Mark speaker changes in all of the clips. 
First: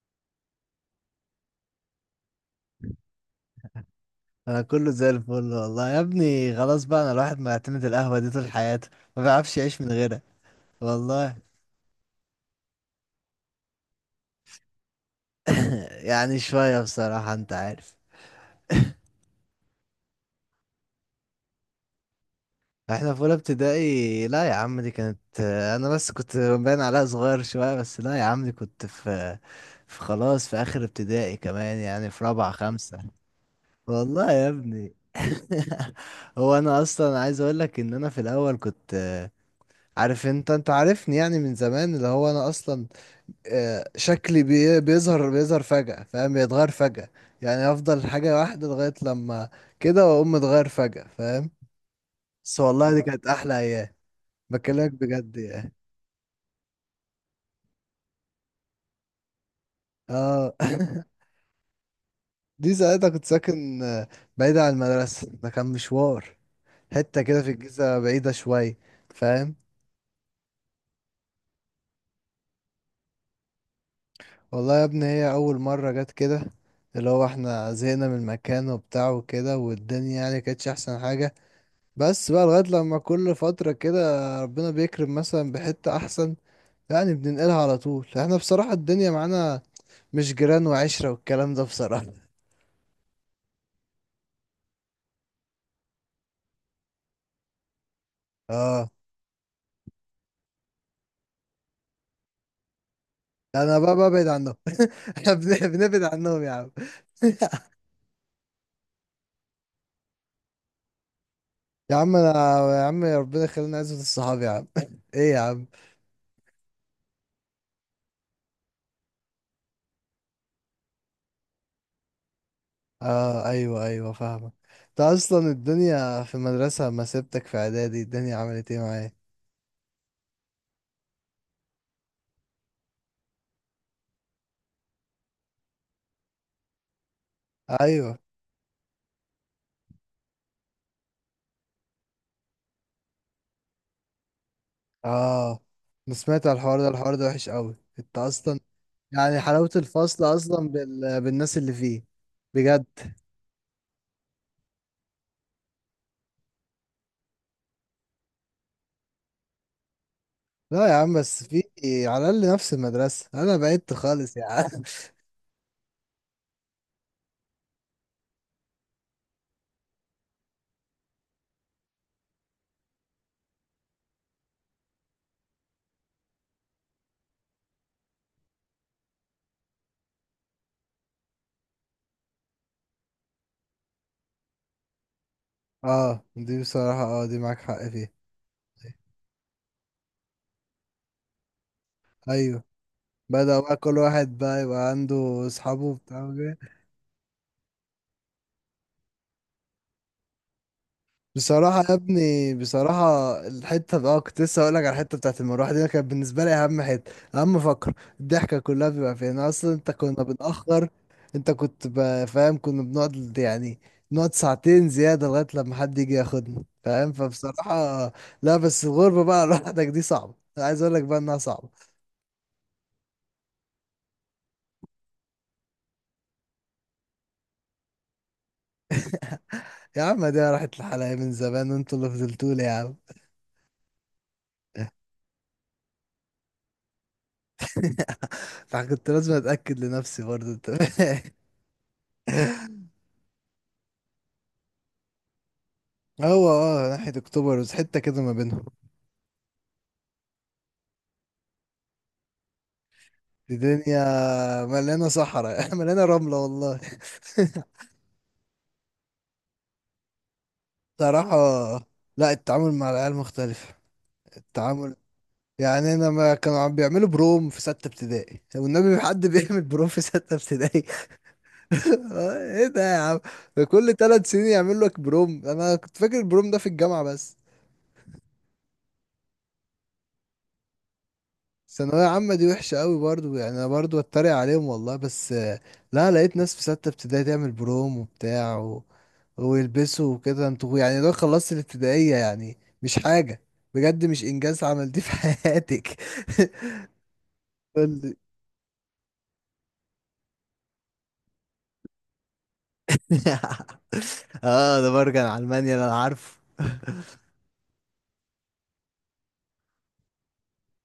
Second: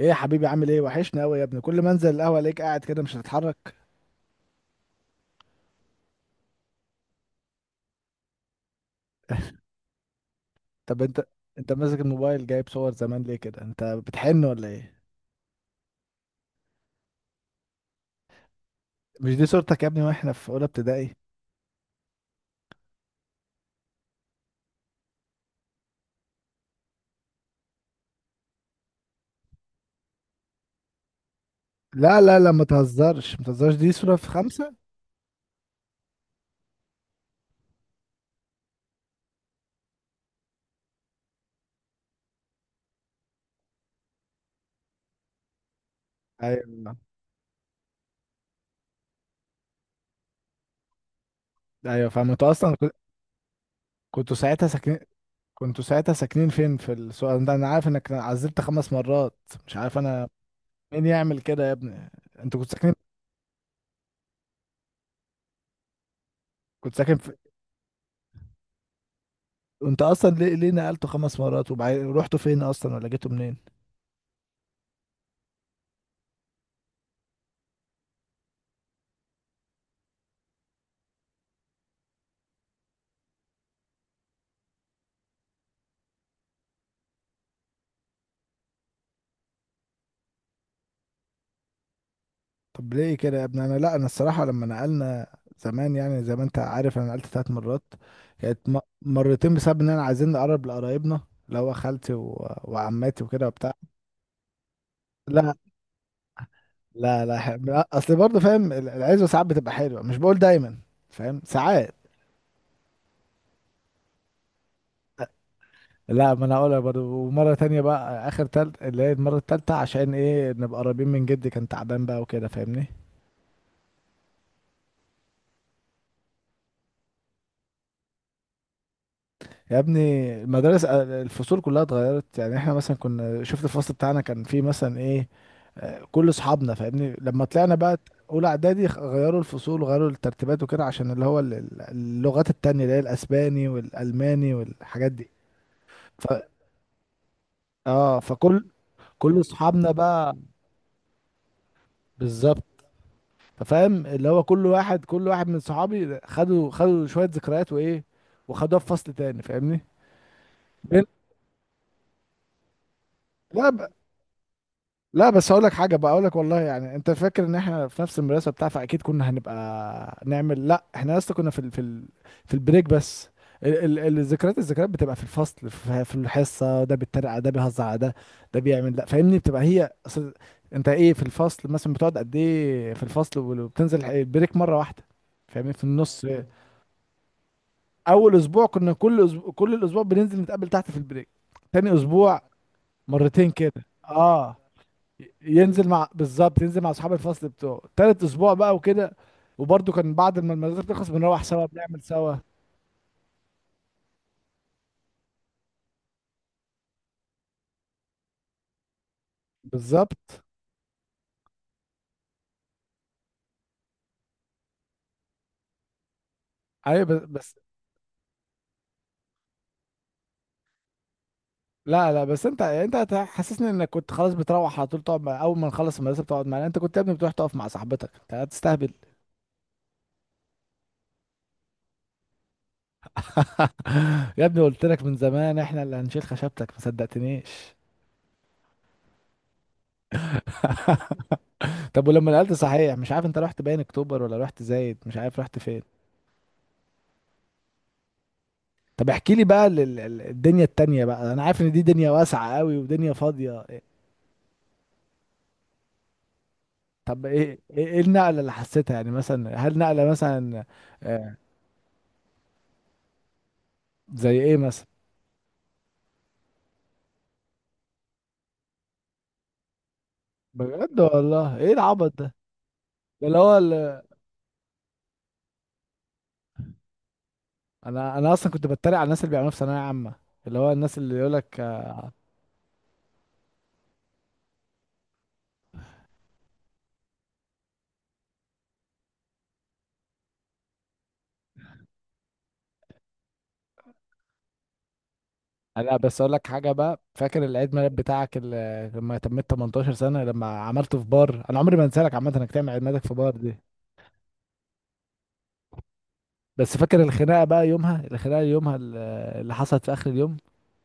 Speaker 1: ايه يا حبيبي، عامل ايه؟ وحشني قوي يا ابني. كل ما انزل القهوه الاقيك قاعد كده مش هتتحرك.
Speaker 2: انا كله زي الفل والله يا ابني. خلاص بقى، انا الواحد معتمد القهوة دي طول حياته، ما بيعرفش يعيش من غيرها.
Speaker 1: طب انت،
Speaker 2: والله.
Speaker 1: انت ماسك الموبايل جايب صور زمان ليه كده؟ انت بتحن ولا ايه؟
Speaker 2: يعني شوية، بصراحة انت عارف.
Speaker 1: مش دي صورتك يا ابني واحنا في اولى ابتدائي؟
Speaker 2: احنا في اولى ابتدائي؟ لا يا عم، دي كانت انا بس كنت باين عليها صغير شوية، بس لا يا عم، دي كنت في في خلاص، في اخر ابتدائي كمان، يعني
Speaker 1: لا
Speaker 2: في
Speaker 1: لا لا،
Speaker 2: رابعة
Speaker 1: ما
Speaker 2: خمسة.
Speaker 1: تهزرش ما تهزرش، دي صوره في
Speaker 2: والله يا
Speaker 1: خمسة.
Speaker 2: ابني. هو انا اصلا عايز اقول لك ان انا في الاول كنت عارف انت، انت عارفني يعني من زمان، اللي هو انا اصلا شكلي بيظهر فجأة، فاهم؟ بيتغير
Speaker 1: ايوه
Speaker 2: فجأة، يعني افضل حاجة واحدة لغاية لما كده واقوم متغير فجأة، فاهم؟
Speaker 1: ايوه فاهم، انتوا
Speaker 2: بس
Speaker 1: اصلا
Speaker 2: والله دي كانت احلى ايام.
Speaker 1: كنتوا ساعتها
Speaker 2: بكلمك
Speaker 1: ساكنين
Speaker 2: بجد يعني.
Speaker 1: كنتوا ساعتها ساكنين فين؟ في السؤال ده انا عارف انك عزلت خمس مرات، مش عارف انا
Speaker 2: اه.
Speaker 1: مين يعمل كده يا ابني. انت كنت
Speaker 2: دي
Speaker 1: ساكنين،
Speaker 2: ساعتها كنت ساكن بعيد عن المدرسة، ده كان مشوار.
Speaker 1: كنت ساكن
Speaker 2: حتة
Speaker 1: في،
Speaker 2: كده في الجيزة بعيدة شوية، فاهم؟
Speaker 1: انت اصلا ليه نقلتوا خمس مرات؟ وبعدين رحتوا فين اصلا ولا جيتوا منين؟
Speaker 2: والله يا ابني، هي اول مرة جت كده اللي هو احنا زهقنا من المكان وبتاع وكده، والدنيا يعني كانتش احسن حاجة. بس بقى لغاية لما كل فترة كده ربنا بيكرم مثلا بحتة أحسن، يعني بننقلها على طول. احنا بصراحة الدنيا معانا مش جيران وعشرة والكلام ده، بصراحة.
Speaker 1: طب ليه كده يا ابني؟ انا لا، انا الصراحه لما نقلنا زمان، يعني زي ما انت عارف انا نقلت ثلاث مرات، كانت
Speaker 2: اه.
Speaker 1: مرتين بسبب ان انا عايزين نقرب لقرايبنا، اللي هو خالتي وعماتي وكده
Speaker 2: لا
Speaker 1: وبتاع.
Speaker 2: انا بقى ببعد عنهم. احنا
Speaker 1: لا
Speaker 2: بنبعد عنهم يا عم.
Speaker 1: لا لا، لا اصل برضه فاهم العزوه ساعات بتبقى حلوه، مش بقول دايما فاهم، ساعات.
Speaker 2: يا عم انا، يا عم ربنا يخلينا عزوة الصحاب يا عم. ايه يا عم.
Speaker 1: لا ما انا هقولها برضه، ومره تانية بقى اخر تالت، اللي هي المره التالتة، عشان ايه؟ نبقى قريبين من جدي، كان تعبان بقى وكده فاهمني.
Speaker 2: اه ايوه ايوه فاهمك. انت اصلا الدنيا في المدرسة، ما سبتك في اعدادي الدنيا عملت ايه معايا؟
Speaker 1: يا ابني المدارس الفصول كلها اتغيرت. يعني احنا مثلا كنا شفت الفصل بتاعنا كان فيه مثلا ايه؟ كل اصحابنا فاهمني. لما طلعنا بقى
Speaker 2: ايوه.
Speaker 1: اولى اعدادي غيروا الفصول وغيروا الترتيبات وكده عشان اللي هو اللغات التانية، اللي هي الاسباني والالماني والحاجات دي.
Speaker 2: اه انا
Speaker 1: ف
Speaker 2: سمعت على الحوار ده، الحوار ده وحش قوي. انت
Speaker 1: اه
Speaker 2: اصلا
Speaker 1: فكل
Speaker 2: يعني
Speaker 1: كل
Speaker 2: حلاوة
Speaker 1: اصحابنا
Speaker 2: الفصل
Speaker 1: بقى
Speaker 2: أصلا بالناس اللي فيه،
Speaker 1: بالظبط.
Speaker 2: بجد.
Speaker 1: ففاهم اللي هو كل واحد، من صحابي خدوا شوية ذكريات وايه، وخدوها في فصل تاني فاهمني.
Speaker 2: لا يا
Speaker 1: بين-
Speaker 2: عم، بس في على الأقل نفس المدرسة، أنا
Speaker 1: لا
Speaker 2: بعدت خالص يا عم.
Speaker 1: لا، بس هقول لك حاجه بقى، اقول لك والله، يعني انت فاكر ان احنا في نفس المدرسه بتاع فاكيد كنا هنبقى نعمل؟ لا، احنا لسه كنا في في البريك بس. الذكريات، بتبقى في الفصل، في الحصه، ده بيتريق على ده، بيهزر على ده، ده بيعمل، لا فاهمني، بتبقى هي اصل. انت ايه، في الفصل مثلا بتقعد قد ايه؟ في الفصل وبتنزل البريك مره واحده فاهمني، في النص.
Speaker 2: اه دي بصراحة، اه دي معاك حق فيها.
Speaker 1: اول اسبوع كنا كل أسبوع، كل الاسبوع بننزل نتقابل تحت في البريك. تاني اسبوع
Speaker 2: أيوه.
Speaker 1: مرتين
Speaker 2: بدأ بقى
Speaker 1: كده.
Speaker 2: كل واحد
Speaker 1: اه،
Speaker 2: بقى يبقى عنده
Speaker 1: ينزل
Speaker 2: أصحابه
Speaker 1: مع،
Speaker 2: بتاع.
Speaker 1: بالظبط، ينزل مع اصحاب الفصل بتوعه. تالت اسبوع بقى وكده، وبرده كان بعد ما المدرسه بتخلص بنروح سوا،
Speaker 2: بصراحة يا
Speaker 1: بنعمل سوا.
Speaker 2: ابني، بصراحة الحتة بقى كنت لسه هقولك على الحتة بتاعت المروحة دي، أنا كانت بالنسبة لي أهم حتة، أهم فقرة الضحكة كلها بيبقى فيها. أنا أصلا أنت كنا
Speaker 1: بالظبط.
Speaker 2: بنأخر، أنت كنت فاهم؟ كنا بنقعد يعني نقعد ساعتين زيادة لغاية لما حد يجي ياخدنا،
Speaker 1: ايوه،
Speaker 2: فاهم؟
Speaker 1: بس،
Speaker 2: فبصراحة. لا بس الغربة بقى لوحدك دي صعبة، أنا عايز أقولك بقى إنها صعبة.
Speaker 1: لا لا، بس انت، حسسني انك كنت خلاص بتروح على طول تقعد مع، اول ما نخلص المدرسه بتقعد معانا؟ انت كنت يا ابني بتروح تقف مع صاحبتك، انت هتستهبل.
Speaker 2: يا عم دي راحت لحالها من زمان، وأنتوا اللي فضلتولي يا عم.
Speaker 1: يا ابني قلت لك من زمان احنا اللي هنشيل خشبتك، ما صدقتنيش.
Speaker 2: فكنت لازم أتأكد لنفسي برضه، أنت فاهم؟
Speaker 1: طب ولما نقلت صحيح مش عارف، انت رحت باين اكتوبر ولا رحت زايد؟ مش عارف رحت فين.
Speaker 2: هو اه ناحية اكتوبر، بس حتة كده ما بينهم.
Speaker 1: طب احكي لي بقى الدنيا التانية بقى، انا عارف ان دي دنيا واسعة قوي ودنيا فاضية إيه.
Speaker 2: الدنيا مليانة صحراء مليانة رملة والله.
Speaker 1: طب ايه، إيه النقلة اللي حسيتها يعني؟ مثلا هل نقلة مثلا
Speaker 2: صراحة
Speaker 1: آه،
Speaker 2: لا، التعامل مع العيال مختلف.
Speaker 1: زي ايه مثلا؟
Speaker 2: التعامل يعني انا، ما كانوا عم بيعملوا بروم في ستة ابتدائي والنبي؟ في حد بيعمل بروم في ستة ابتدائي؟
Speaker 1: بجد والله، ايه العبط ده؟
Speaker 2: ايه ده يا عم؟
Speaker 1: ده اللي هو
Speaker 2: كل ثلاث سنين يعمل لك بروم؟ انا كنت فاكر البروم ده في الجامعة بس.
Speaker 1: انا اصلا كنت بتريق على الناس اللي بيعملوها في ثانوية عامة، اللي هو الناس اللي يقول لك.
Speaker 2: ثانوية عامة دي وحشة قوي برضو، يعني أنا برضو أتريق عليهم والله، بس لا لقيت ناس في ستة ابتدائي تعمل بروم وبتاع و... ويلبسوا وكده. انتوا يعني لو خلصت الابتدائية يعني مش حاجة بجد، مش إنجاز عملتيه في
Speaker 1: انا
Speaker 2: حياتك.
Speaker 1: بس اقول لك حاجة بقى، فاكر العيد ميلاد
Speaker 2: قول لي.
Speaker 1: بتاعك اللي لما تميت 18 سنة لما عملته في بار؟ انا عمري ما انسى لك عامة انك تعمل عيد ميلادك في بار دي.
Speaker 2: اه، ده برجع على ألمانيا أنا عارفه.
Speaker 1: بس فاكر الخناقة بقى يومها؟ الخناقة يومها اللي حصلت في اخر اليوم.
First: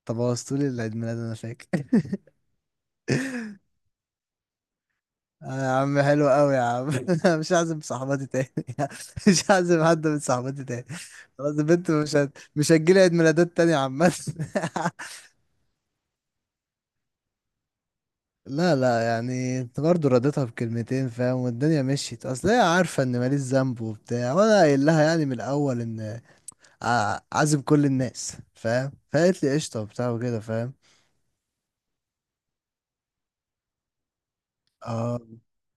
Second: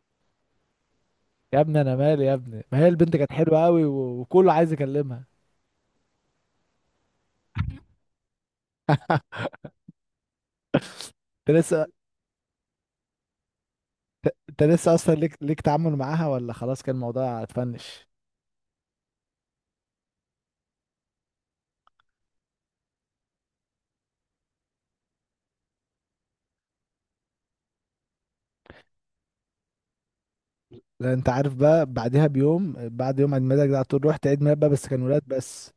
Speaker 2: طب بوظتولي العيد ميلاد أنا
Speaker 1: يا
Speaker 2: فاكر.
Speaker 1: ابني انا مالي يا ابني، ما هي البنت كانت حلوه قوي وكله عايز يكلمها.
Speaker 2: آه يا عم حلو قوي يا عم. مش هعزم صاحباتي تاني. مش هعزم حد من صاحباتي تاني.
Speaker 1: انت
Speaker 2: خلاص
Speaker 1: لسه
Speaker 2: البنت مش هتجيلي عيد ميلادات تاني يا عم.
Speaker 1: انت لسه اصلا ليك تعامل معاها، ولا خلاص كان الموضوع اتفنش؟
Speaker 2: لا لا، يعني انت برضه رديتها بكلمتين، فاهم؟ والدنيا مشيت. اصل هي عارفه ان ماليش ذنب وبتاع، وانا قايل لها يعني من الاول ان عازم كل الناس، فاهم؟ فقالت لي قشطه وبتاع وكده، فاهم؟
Speaker 1: لا انت عارف بقى بعدها بيوم، بعد يوم عيد ميلادك ده على طول رحت عيد ميلاد بقى، بس كان
Speaker 2: اه
Speaker 1: ولاد بس.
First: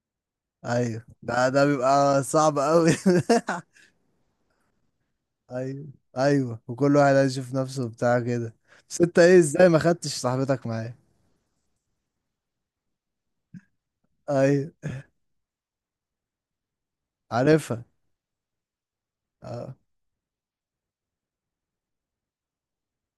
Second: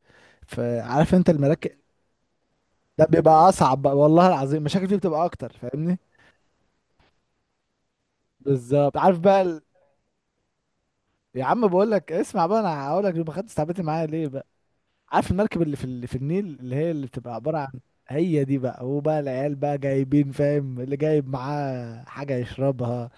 Speaker 2: ايوه،
Speaker 1: فعارف انت
Speaker 2: ده
Speaker 1: المراكب؟
Speaker 2: بيبقى صعب قوي.
Speaker 1: ده بيبقى اصعب بقى والله العظيم، مشاكل فيه بتبقى اكتر
Speaker 2: ايوه
Speaker 1: فاهمني.
Speaker 2: ايوه، وكل واحد عايز يشوف نفسه بتاع كده.
Speaker 1: بالظبط.
Speaker 2: بس
Speaker 1: عارف
Speaker 2: انت ايه،
Speaker 1: بقى
Speaker 2: ازاي ما خدتش صاحبتك معايا؟
Speaker 1: يا عم بقول لك، اسمع بقى، انا هقول لك ما خدتش تعبتي معايا ليه بقى.
Speaker 2: ايوه.
Speaker 1: عارف المركب اللي في النيل اللي هي اللي بتبقى عبارة عن،
Speaker 2: عارفها.
Speaker 1: هي دي بقى. هو بقى العيال
Speaker 2: اه.
Speaker 1: بقى جايبين فاهم، اللي جايب معاه حاجة يشربها،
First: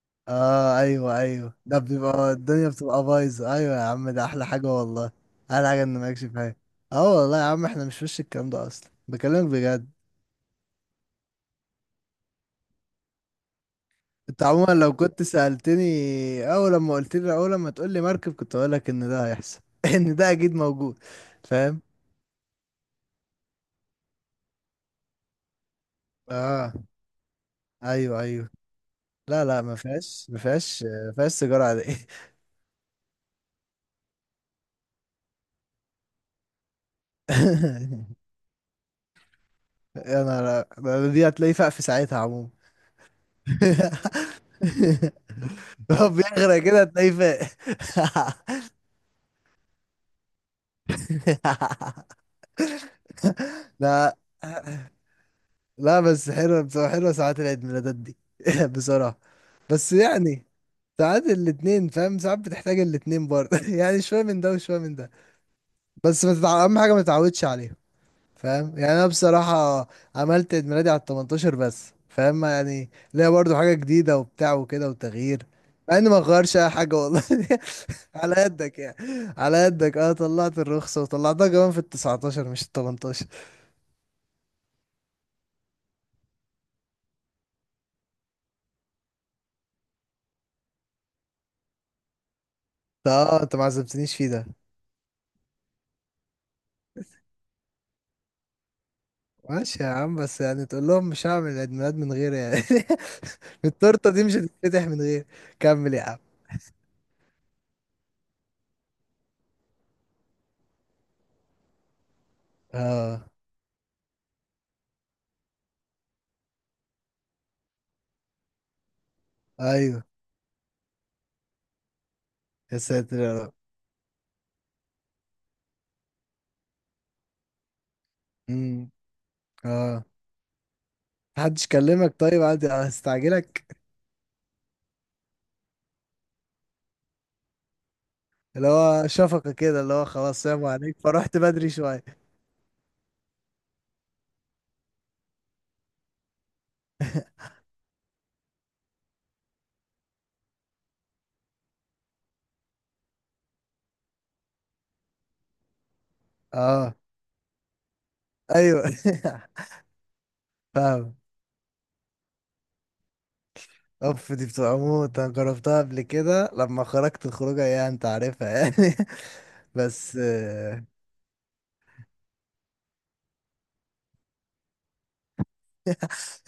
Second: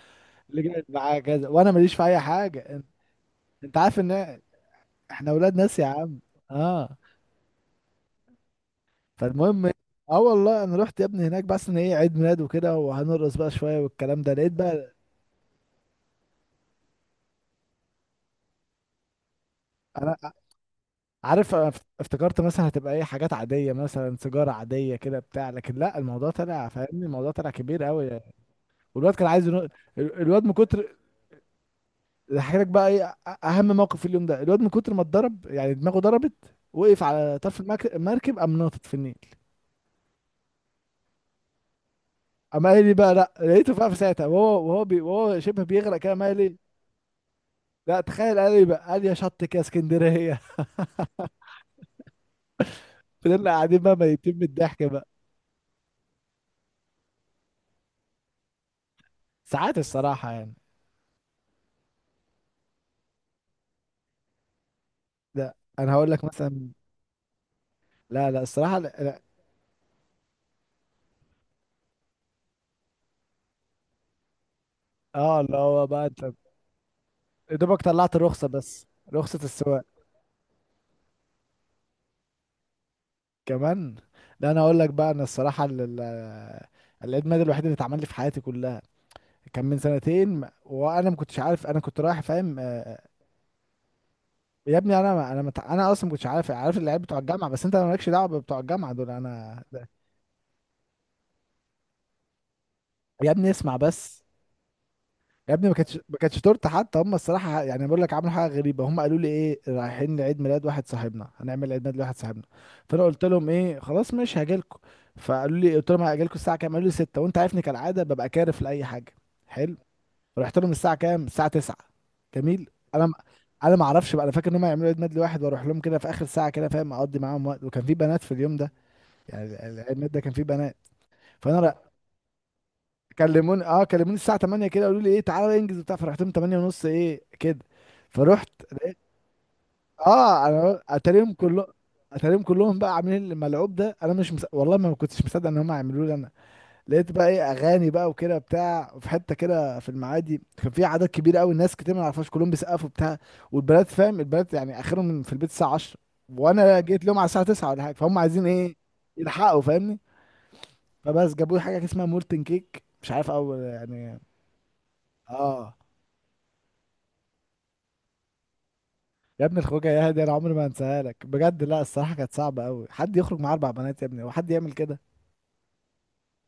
Speaker 1: اللي
Speaker 2: اه
Speaker 1: جايب معاه
Speaker 2: ايوه
Speaker 1: كذا،
Speaker 2: ايوه،
Speaker 1: وانا
Speaker 2: ده
Speaker 1: ماليش في اي
Speaker 2: بيبقى
Speaker 1: حاجة.
Speaker 2: الدنيا
Speaker 1: انت،
Speaker 2: بتبقى بايظه.
Speaker 1: أنت
Speaker 2: ايوه يا
Speaker 1: عارف
Speaker 2: عم، ده
Speaker 1: ان
Speaker 2: احلى حاجه والله.
Speaker 1: احنا اولاد
Speaker 2: احلى
Speaker 1: ناس
Speaker 2: حاجه
Speaker 1: يا
Speaker 2: ان
Speaker 1: عم.
Speaker 2: مالكش فيها.
Speaker 1: اه.
Speaker 2: اه والله يا عم، احنا مش وش الكلام ده اصلا، بكلمك
Speaker 1: فالمهم،
Speaker 2: بجد.
Speaker 1: اه والله انا رحت يا ابني هناك بس ان ايه، عيد ميلاد وكده وهنرقص بقى شوية والكلام ده،
Speaker 2: انت
Speaker 1: لقيت
Speaker 2: عموما لو
Speaker 1: بقى.
Speaker 2: كنت سألتني اول لما قلت لي، اول لما تقول لي مركب كنت اقول لك ان ده هيحصل، ان
Speaker 1: انا
Speaker 2: ده اكيد موجود.
Speaker 1: عارف، أنا
Speaker 2: فاهم.
Speaker 1: افتكرت مثلا هتبقى ايه، حاجات عادية مثلا سيجارة عادية كده بتاع، لكن لا الموضوع طلع
Speaker 2: اه
Speaker 1: فاهمني، الموضوع طلع كبير قوي
Speaker 2: ايوه
Speaker 1: يعني.
Speaker 2: ايوه.
Speaker 1: والواد كان
Speaker 2: لا
Speaker 1: عايز
Speaker 2: لا، ما فيهاش ما
Speaker 1: الواد من
Speaker 2: فيهاش
Speaker 1: كتر،
Speaker 2: ما فيهاش سيجاره عاديه.
Speaker 1: هحكي لك بقى ايه اهم موقف في اليوم ده. الواد من كتر ما اتضرب يعني دماغه ضربت، وقف على طرف المركب، قام ناطط في النيل.
Speaker 2: يا نهار أبيض! دي هتلاقيه فاق في ساعتها عموما.
Speaker 1: قام قال لي بقى، لا لقيته بقى في ساعتها وهو، وهو بي وهو شبه بيغرق
Speaker 2: هو
Speaker 1: كده قام قال لي.
Speaker 2: بيغرق كده هتلاقيه فاق.
Speaker 1: لا تخيل، قال لي بقى، قال لي يا شط كده اسكندريه. فضلنا قاعدين بقى
Speaker 2: لا
Speaker 1: ميتين من الضحك بقى.
Speaker 2: لا بس حلوة، بصراحة حلوة ساعات العيد ميلادات دي. بصراحة.
Speaker 1: ساعات
Speaker 2: بس
Speaker 1: الصراحه
Speaker 2: يعني
Speaker 1: يعني.
Speaker 2: ساعات الاتنين فاهم، ساعات بتحتاج الاتنين برضه، يعني شوية من ده وشوية من ده.
Speaker 1: لا انا هقول لك
Speaker 2: بس ما تتع...
Speaker 1: مثلا،
Speaker 2: أهم حاجة ما تتعودش عليهم،
Speaker 1: لا لا
Speaker 2: فاهم؟
Speaker 1: الصراحه لا،
Speaker 2: يعني انا
Speaker 1: لا.
Speaker 2: بصراحة عملت عيد ميلادي على ال 18 بس، فاهم؟ يعني ليا برضو حاجة جديدة وبتاع وكده
Speaker 1: اه
Speaker 2: وتغيير،
Speaker 1: اللي هو
Speaker 2: مع
Speaker 1: بقى
Speaker 2: اني ما
Speaker 1: انت،
Speaker 2: غيرش اي حاجة والله.
Speaker 1: يا دوبك طلعت
Speaker 2: على
Speaker 1: الرخصه
Speaker 2: قدك
Speaker 1: بس،
Speaker 2: يعني.
Speaker 1: رخصه
Speaker 2: على
Speaker 1: السواق،
Speaker 2: قدك. اه طلعت الرخصة، وطلعتها كمان في ال 19 مش ال 18.
Speaker 1: كمان. لا انا هقول لك بقى، انا الصراحه العيد ميلاد الوحيد اللي اتعمل لي في حياتي كلها كان من سنتين، وانا ما كنتش عارف، انا كنت رايح فاهم
Speaker 2: ده اه انت ما عزمتنيش فيه ده.
Speaker 1: يا ابني انا ما، انا اصلا ما كنتش عارف، عارف العيال بتوع الجامعه بس انت مالكش دعوه بتوع الجامعه دول انا
Speaker 2: ماشي
Speaker 1: ده.
Speaker 2: يا عم، بس يعني تقول لهم مش هعمل عيد ميلاد من غير يعني،
Speaker 1: يا ابني اسمع
Speaker 2: التورتة
Speaker 1: بس،
Speaker 2: دي مش هتتفتح من غير.
Speaker 1: يا ابني ما
Speaker 2: كمل
Speaker 1: كانتش،
Speaker 2: يا عم.
Speaker 1: تورته حتى هم الصراحه يعني، بقول لك عملوا حاجه غريبه، هم قالوا لي ايه، رايحين لعيد ميلاد واحد صاحبنا، هنعمل عيد ميلاد لواحد صاحبنا. فانا قلت
Speaker 2: اه.
Speaker 1: لهم ايه، خلاص ماشي هاجي لكم. فقالوا لي، قلت لهم هاجي لكم الساعه كام؟ قالوا لي 6، وانت عارفني كالعاده ببقى كارف لاي حاجه. حلو،
Speaker 2: ايوه.
Speaker 1: رحت لهم الساعه كام؟ الساعه 9. جميل.
Speaker 2: يا
Speaker 1: انا م-
Speaker 2: ساتر يا رب.
Speaker 1: انا ما اعرفش بقى انا فاكر ان هم يعملوا عيد ميلاد لواحد واروح لهم كده في اخر ساعه كده فاهم، اقضي معاهم وقت، وكان في بنات في اليوم ده،
Speaker 2: امم.
Speaker 1: يعني العيد
Speaker 2: اه.
Speaker 1: ميلاد ده كان في بنات. فانا
Speaker 2: محدش
Speaker 1: ر-
Speaker 2: كلمك طيب، عادي
Speaker 1: كلموني،
Speaker 2: هستعجلك.
Speaker 1: اه كلموني الساعه 8 كده، قالوا لي ايه تعالى انجز وبتاع، فرحت لهم 8 ونص ايه كده. فرحت
Speaker 2: اللي
Speaker 1: لقيت،
Speaker 2: هو شفقة كده، اللي هو خلاص
Speaker 1: اه
Speaker 2: سلام
Speaker 1: انا
Speaker 2: عليك
Speaker 1: اتاريهم
Speaker 2: فرحت
Speaker 1: كلهم،
Speaker 2: بدري شوية.
Speaker 1: اتاريهم كلهم بقى عاملين الملعوب ده. انا مش والله ما كنتش مصدق ان هم هيعملوا لي انا. لقيت بقى ايه، اغاني بقى وكده بتاع في حته كده في المعادي، كان في عدد كبير قوي، الناس كتير ما نعرفهاش، كلهم بيسقفوا بتاع. والبنات فاهم البنات يعني اخرهم في البيت الساعه 10، وانا
Speaker 2: اه
Speaker 1: جيت لهم على الساعه 9 ولا حاجه، فهم عايزين ايه؟
Speaker 2: ايوه.
Speaker 1: يلحقوا فاهمني.
Speaker 2: فاهم.
Speaker 1: فبس جابوا لي حاجه اسمها مولتن كيك، مش عارف اول يعني.
Speaker 2: اوف دي بتبقى موت، انا
Speaker 1: اه،
Speaker 2: جربتها قبل كده لما خرجت الخروجة ايه، انت عارفها يعني.
Speaker 1: يا ابني الخروجه يا
Speaker 2: بس
Speaker 1: هادي انا عمري ما هنساها لك بجد. لا الصراحه كانت صعبه قوي، حد يخرج مع اربع بنات يا ابني وحد يعمل كده؟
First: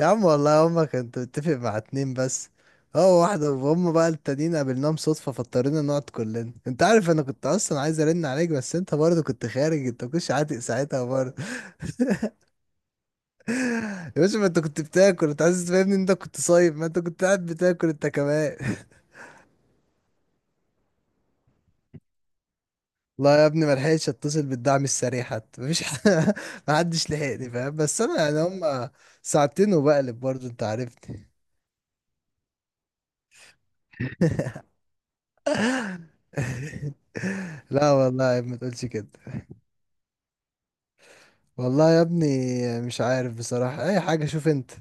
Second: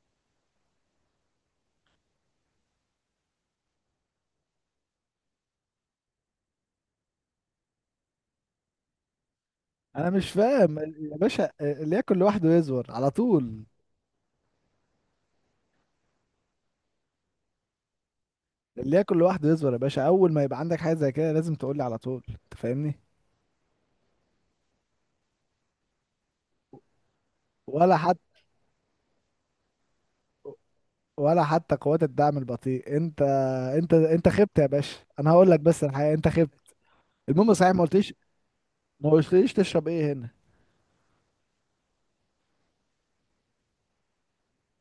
Speaker 2: يا عم والله هما كنت متفق مع اتنين بس، هو واحدة وهم بقى التانيين قابلناهم صدفة فاضطرينا نقعد كلنا. انت عارف انا كنت اصلا عايز ارن عليك، بس انت برضه كنت خارج، انت
Speaker 1: انا مش
Speaker 2: مكنتش عاتق
Speaker 1: فاهم
Speaker 2: ساعتها
Speaker 1: يا
Speaker 2: برضه.
Speaker 1: باشا، اللي ياكل لوحده يزور على طول،
Speaker 2: يا باشا ما انت كنت بتاكل، انت عايز تفهمني ان انت كنت صايم؟ ما انت كنت قاعد بتاكل انت كمان.
Speaker 1: اللي ياكل لوحده يصبر يا باشا، اول ما يبقى عندك حاجه زي كده لازم تقول لي على طول انت فاهمني.
Speaker 2: لا يا ابني ما لحقتش اتصل بالدعم السريع حتى، مفيش ما حدش لحقني، فاهم؟
Speaker 1: ولا
Speaker 2: بس انا
Speaker 1: حتى،
Speaker 2: يعني هم ساعتين وبقلب برضه، انت عارفني.
Speaker 1: قوات الدعم البطيء. انت انت خبت يا باشا، انا هقول لك بس الحقيقه، انت خبت. المهم صحيح ما
Speaker 2: لا
Speaker 1: قلتليش،
Speaker 2: والله يا ابني ما تقولش كده.
Speaker 1: تشرب ايه هنا؟
Speaker 2: والله يا ابني مش عارف بصراحة اي حاجة، شوف انت،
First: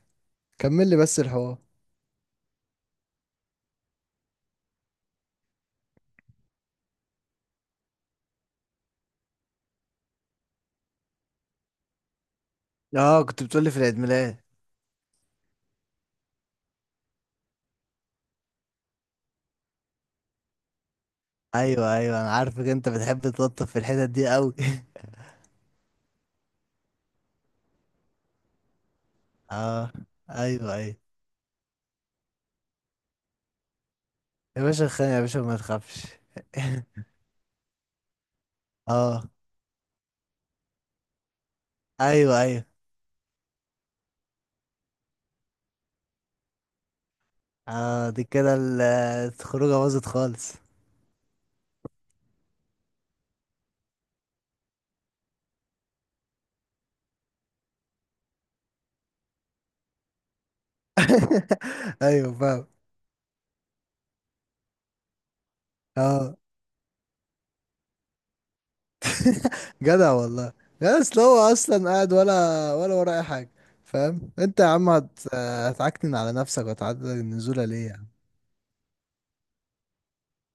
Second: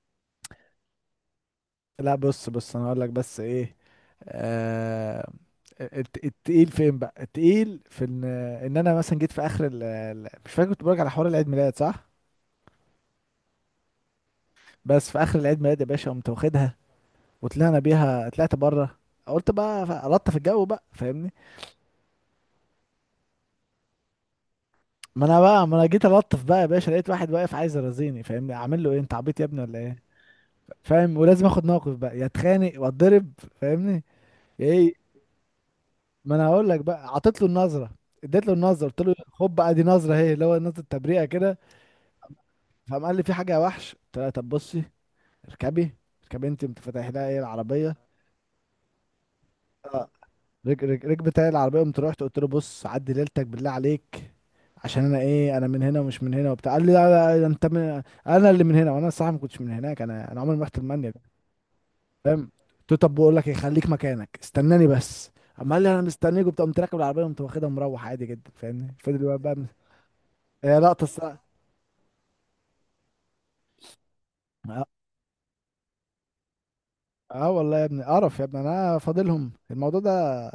Speaker 2: كمل لي بس الحوار.
Speaker 1: لا بص، انا هقول لك بس ايه. آه... التقيل فين بقى؟ التقيل في ان، انا مثلا جيت في اخر مش فاكر، كنت بقولك على حوار العيد ميلاد صح.
Speaker 2: اه كنت بتقولي في العيد ميلاد.
Speaker 1: بس في اخر العيد ميلاد يا باشا قمت واخدها وطلعنا بيها، طلعت بره قلت بقى لطف الجو بقى فاهمني.
Speaker 2: ايوه ايوه انا عارفك، انت بتحب تلطف في الحتت دي قوي.
Speaker 1: ما انا بقى، ما انا جيت الطف بقى يا باشا، لقيت واحد واقف عايز يرازيني فاهمني، اعمل له ايه؟ انت عبيط يا ابني ولا
Speaker 2: اه
Speaker 1: ايه؟
Speaker 2: ايوه ايوه.
Speaker 1: فاهم، ولازم اخد موقف بقى، يا اتخانق واتضرب فاهمني.
Speaker 2: يا باشا
Speaker 1: ايه،
Speaker 2: خان، يا باشا ما تخافش.
Speaker 1: ما انا هقول لك بقى، عطيت له النظره، اديت له النظره، قلت له
Speaker 2: اه
Speaker 1: خد بقى دي نظره اهي، اللي هو نظره تبريئه كده.
Speaker 2: ايوه ايوه.
Speaker 1: فقام قال لي في حاجه يا وحش، قلت له طب بصي اركبي، انت، انت فاتح لها ايه العربيه.
Speaker 2: اه دي كده الخروجه باظت خالص.
Speaker 1: ركبت علي العربيه، قمت رحت قلت له بص عدي ليلتك بالله عليك، عشان انا ايه، انا من هنا ومش من هنا وبتاع، قال لي لا لا لا، انت من انا اللي من هنا، وانا الصراحه ما كنتش من هناك، انا عمري ما رحت المانيا
Speaker 2: ايوه
Speaker 1: فاهم.
Speaker 2: فاهم.
Speaker 1: قلت له طب بقول لك ايه، خليك مكانك استناني بس. اما قال لي انا
Speaker 2: اه.
Speaker 1: مستنيك وبتاع، قمت راكب العربيه قمت واخدها مروح عادي جدا فاهمني. فضل بقى
Speaker 2: جدع والله.
Speaker 1: هي
Speaker 2: لا
Speaker 1: لقطه
Speaker 2: اصل هو
Speaker 1: الصراحه.
Speaker 2: اصلا قاعد ولا، ولا وراه اي حاجه؟ فاهم انت يا
Speaker 1: اه،
Speaker 2: عم، هتعكنن على نفسك وتعدل
Speaker 1: آه
Speaker 2: النزوله
Speaker 1: والله يا
Speaker 2: ليه
Speaker 1: ابني
Speaker 2: يعني؟
Speaker 1: قرف، يا ابني انا فاضلهم الموضوع ده،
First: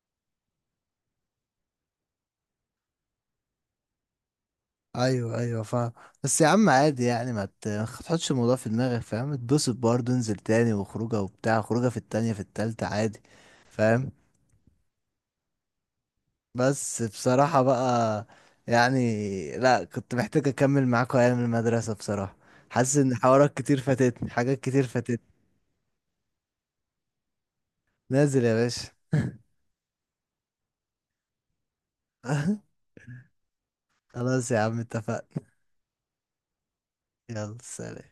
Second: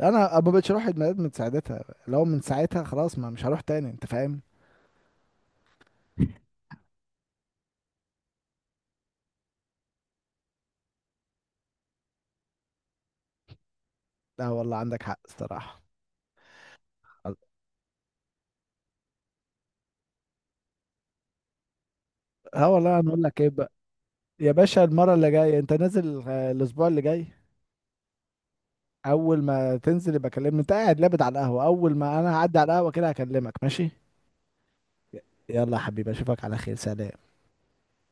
Speaker 1: انا ما بقتش اروح عيد ميلاد من ساعتها. لو من ساعتها خلاص ما مش هروح تاني، انت فاهم.
Speaker 2: ايوه ايوه فاهم. بس يا عم عادي يعني، ما تحطش الموضوع في دماغك، فاهم؟ اتبسط برضه، انزل تاني وخروجه وبتاع، خروجه في التانية في التالتة عادي، فاهم؟
Speaker 1: لا والله عندك حق الصراحه.
Speaker 2: بس بصراحة بقى يعني لا، كنت محتاج أكمل معاكوا أيام المدرسة بصراحة.
Speaker 1: اه
Speaker 2: حاسس
Speaker 1: والله انا
Speaker 2: إن
Speaker 1: اقول لك ايه
Speaker 2: حوارات
Speaker 1: بقى،
Speaker 2: كتير فاتتني،
Speaker 1: يا
Speaker 2: حاجات
Speaker 1: باشا
Speaker 2: كتير
Speaker 1: المره
Speaker 2: فاتتني.
Speaker 1: اللي جايه انت نازل الاسبوع اللي جاي،
Speaker 2: نازل يا باشا.
Speaker 1: اول ما تنزل يبقى كلمني، انت قاعد لابد على القهوه، اول ما انا هعدي على القهوه كده هكلمك ماشي؟
Speaker 2: خلاص يا عم اتفقنا.
Speaker 1: يلا يا حبيبي اشوفك على خير، سلام.
Speaker 2: يلا سلام.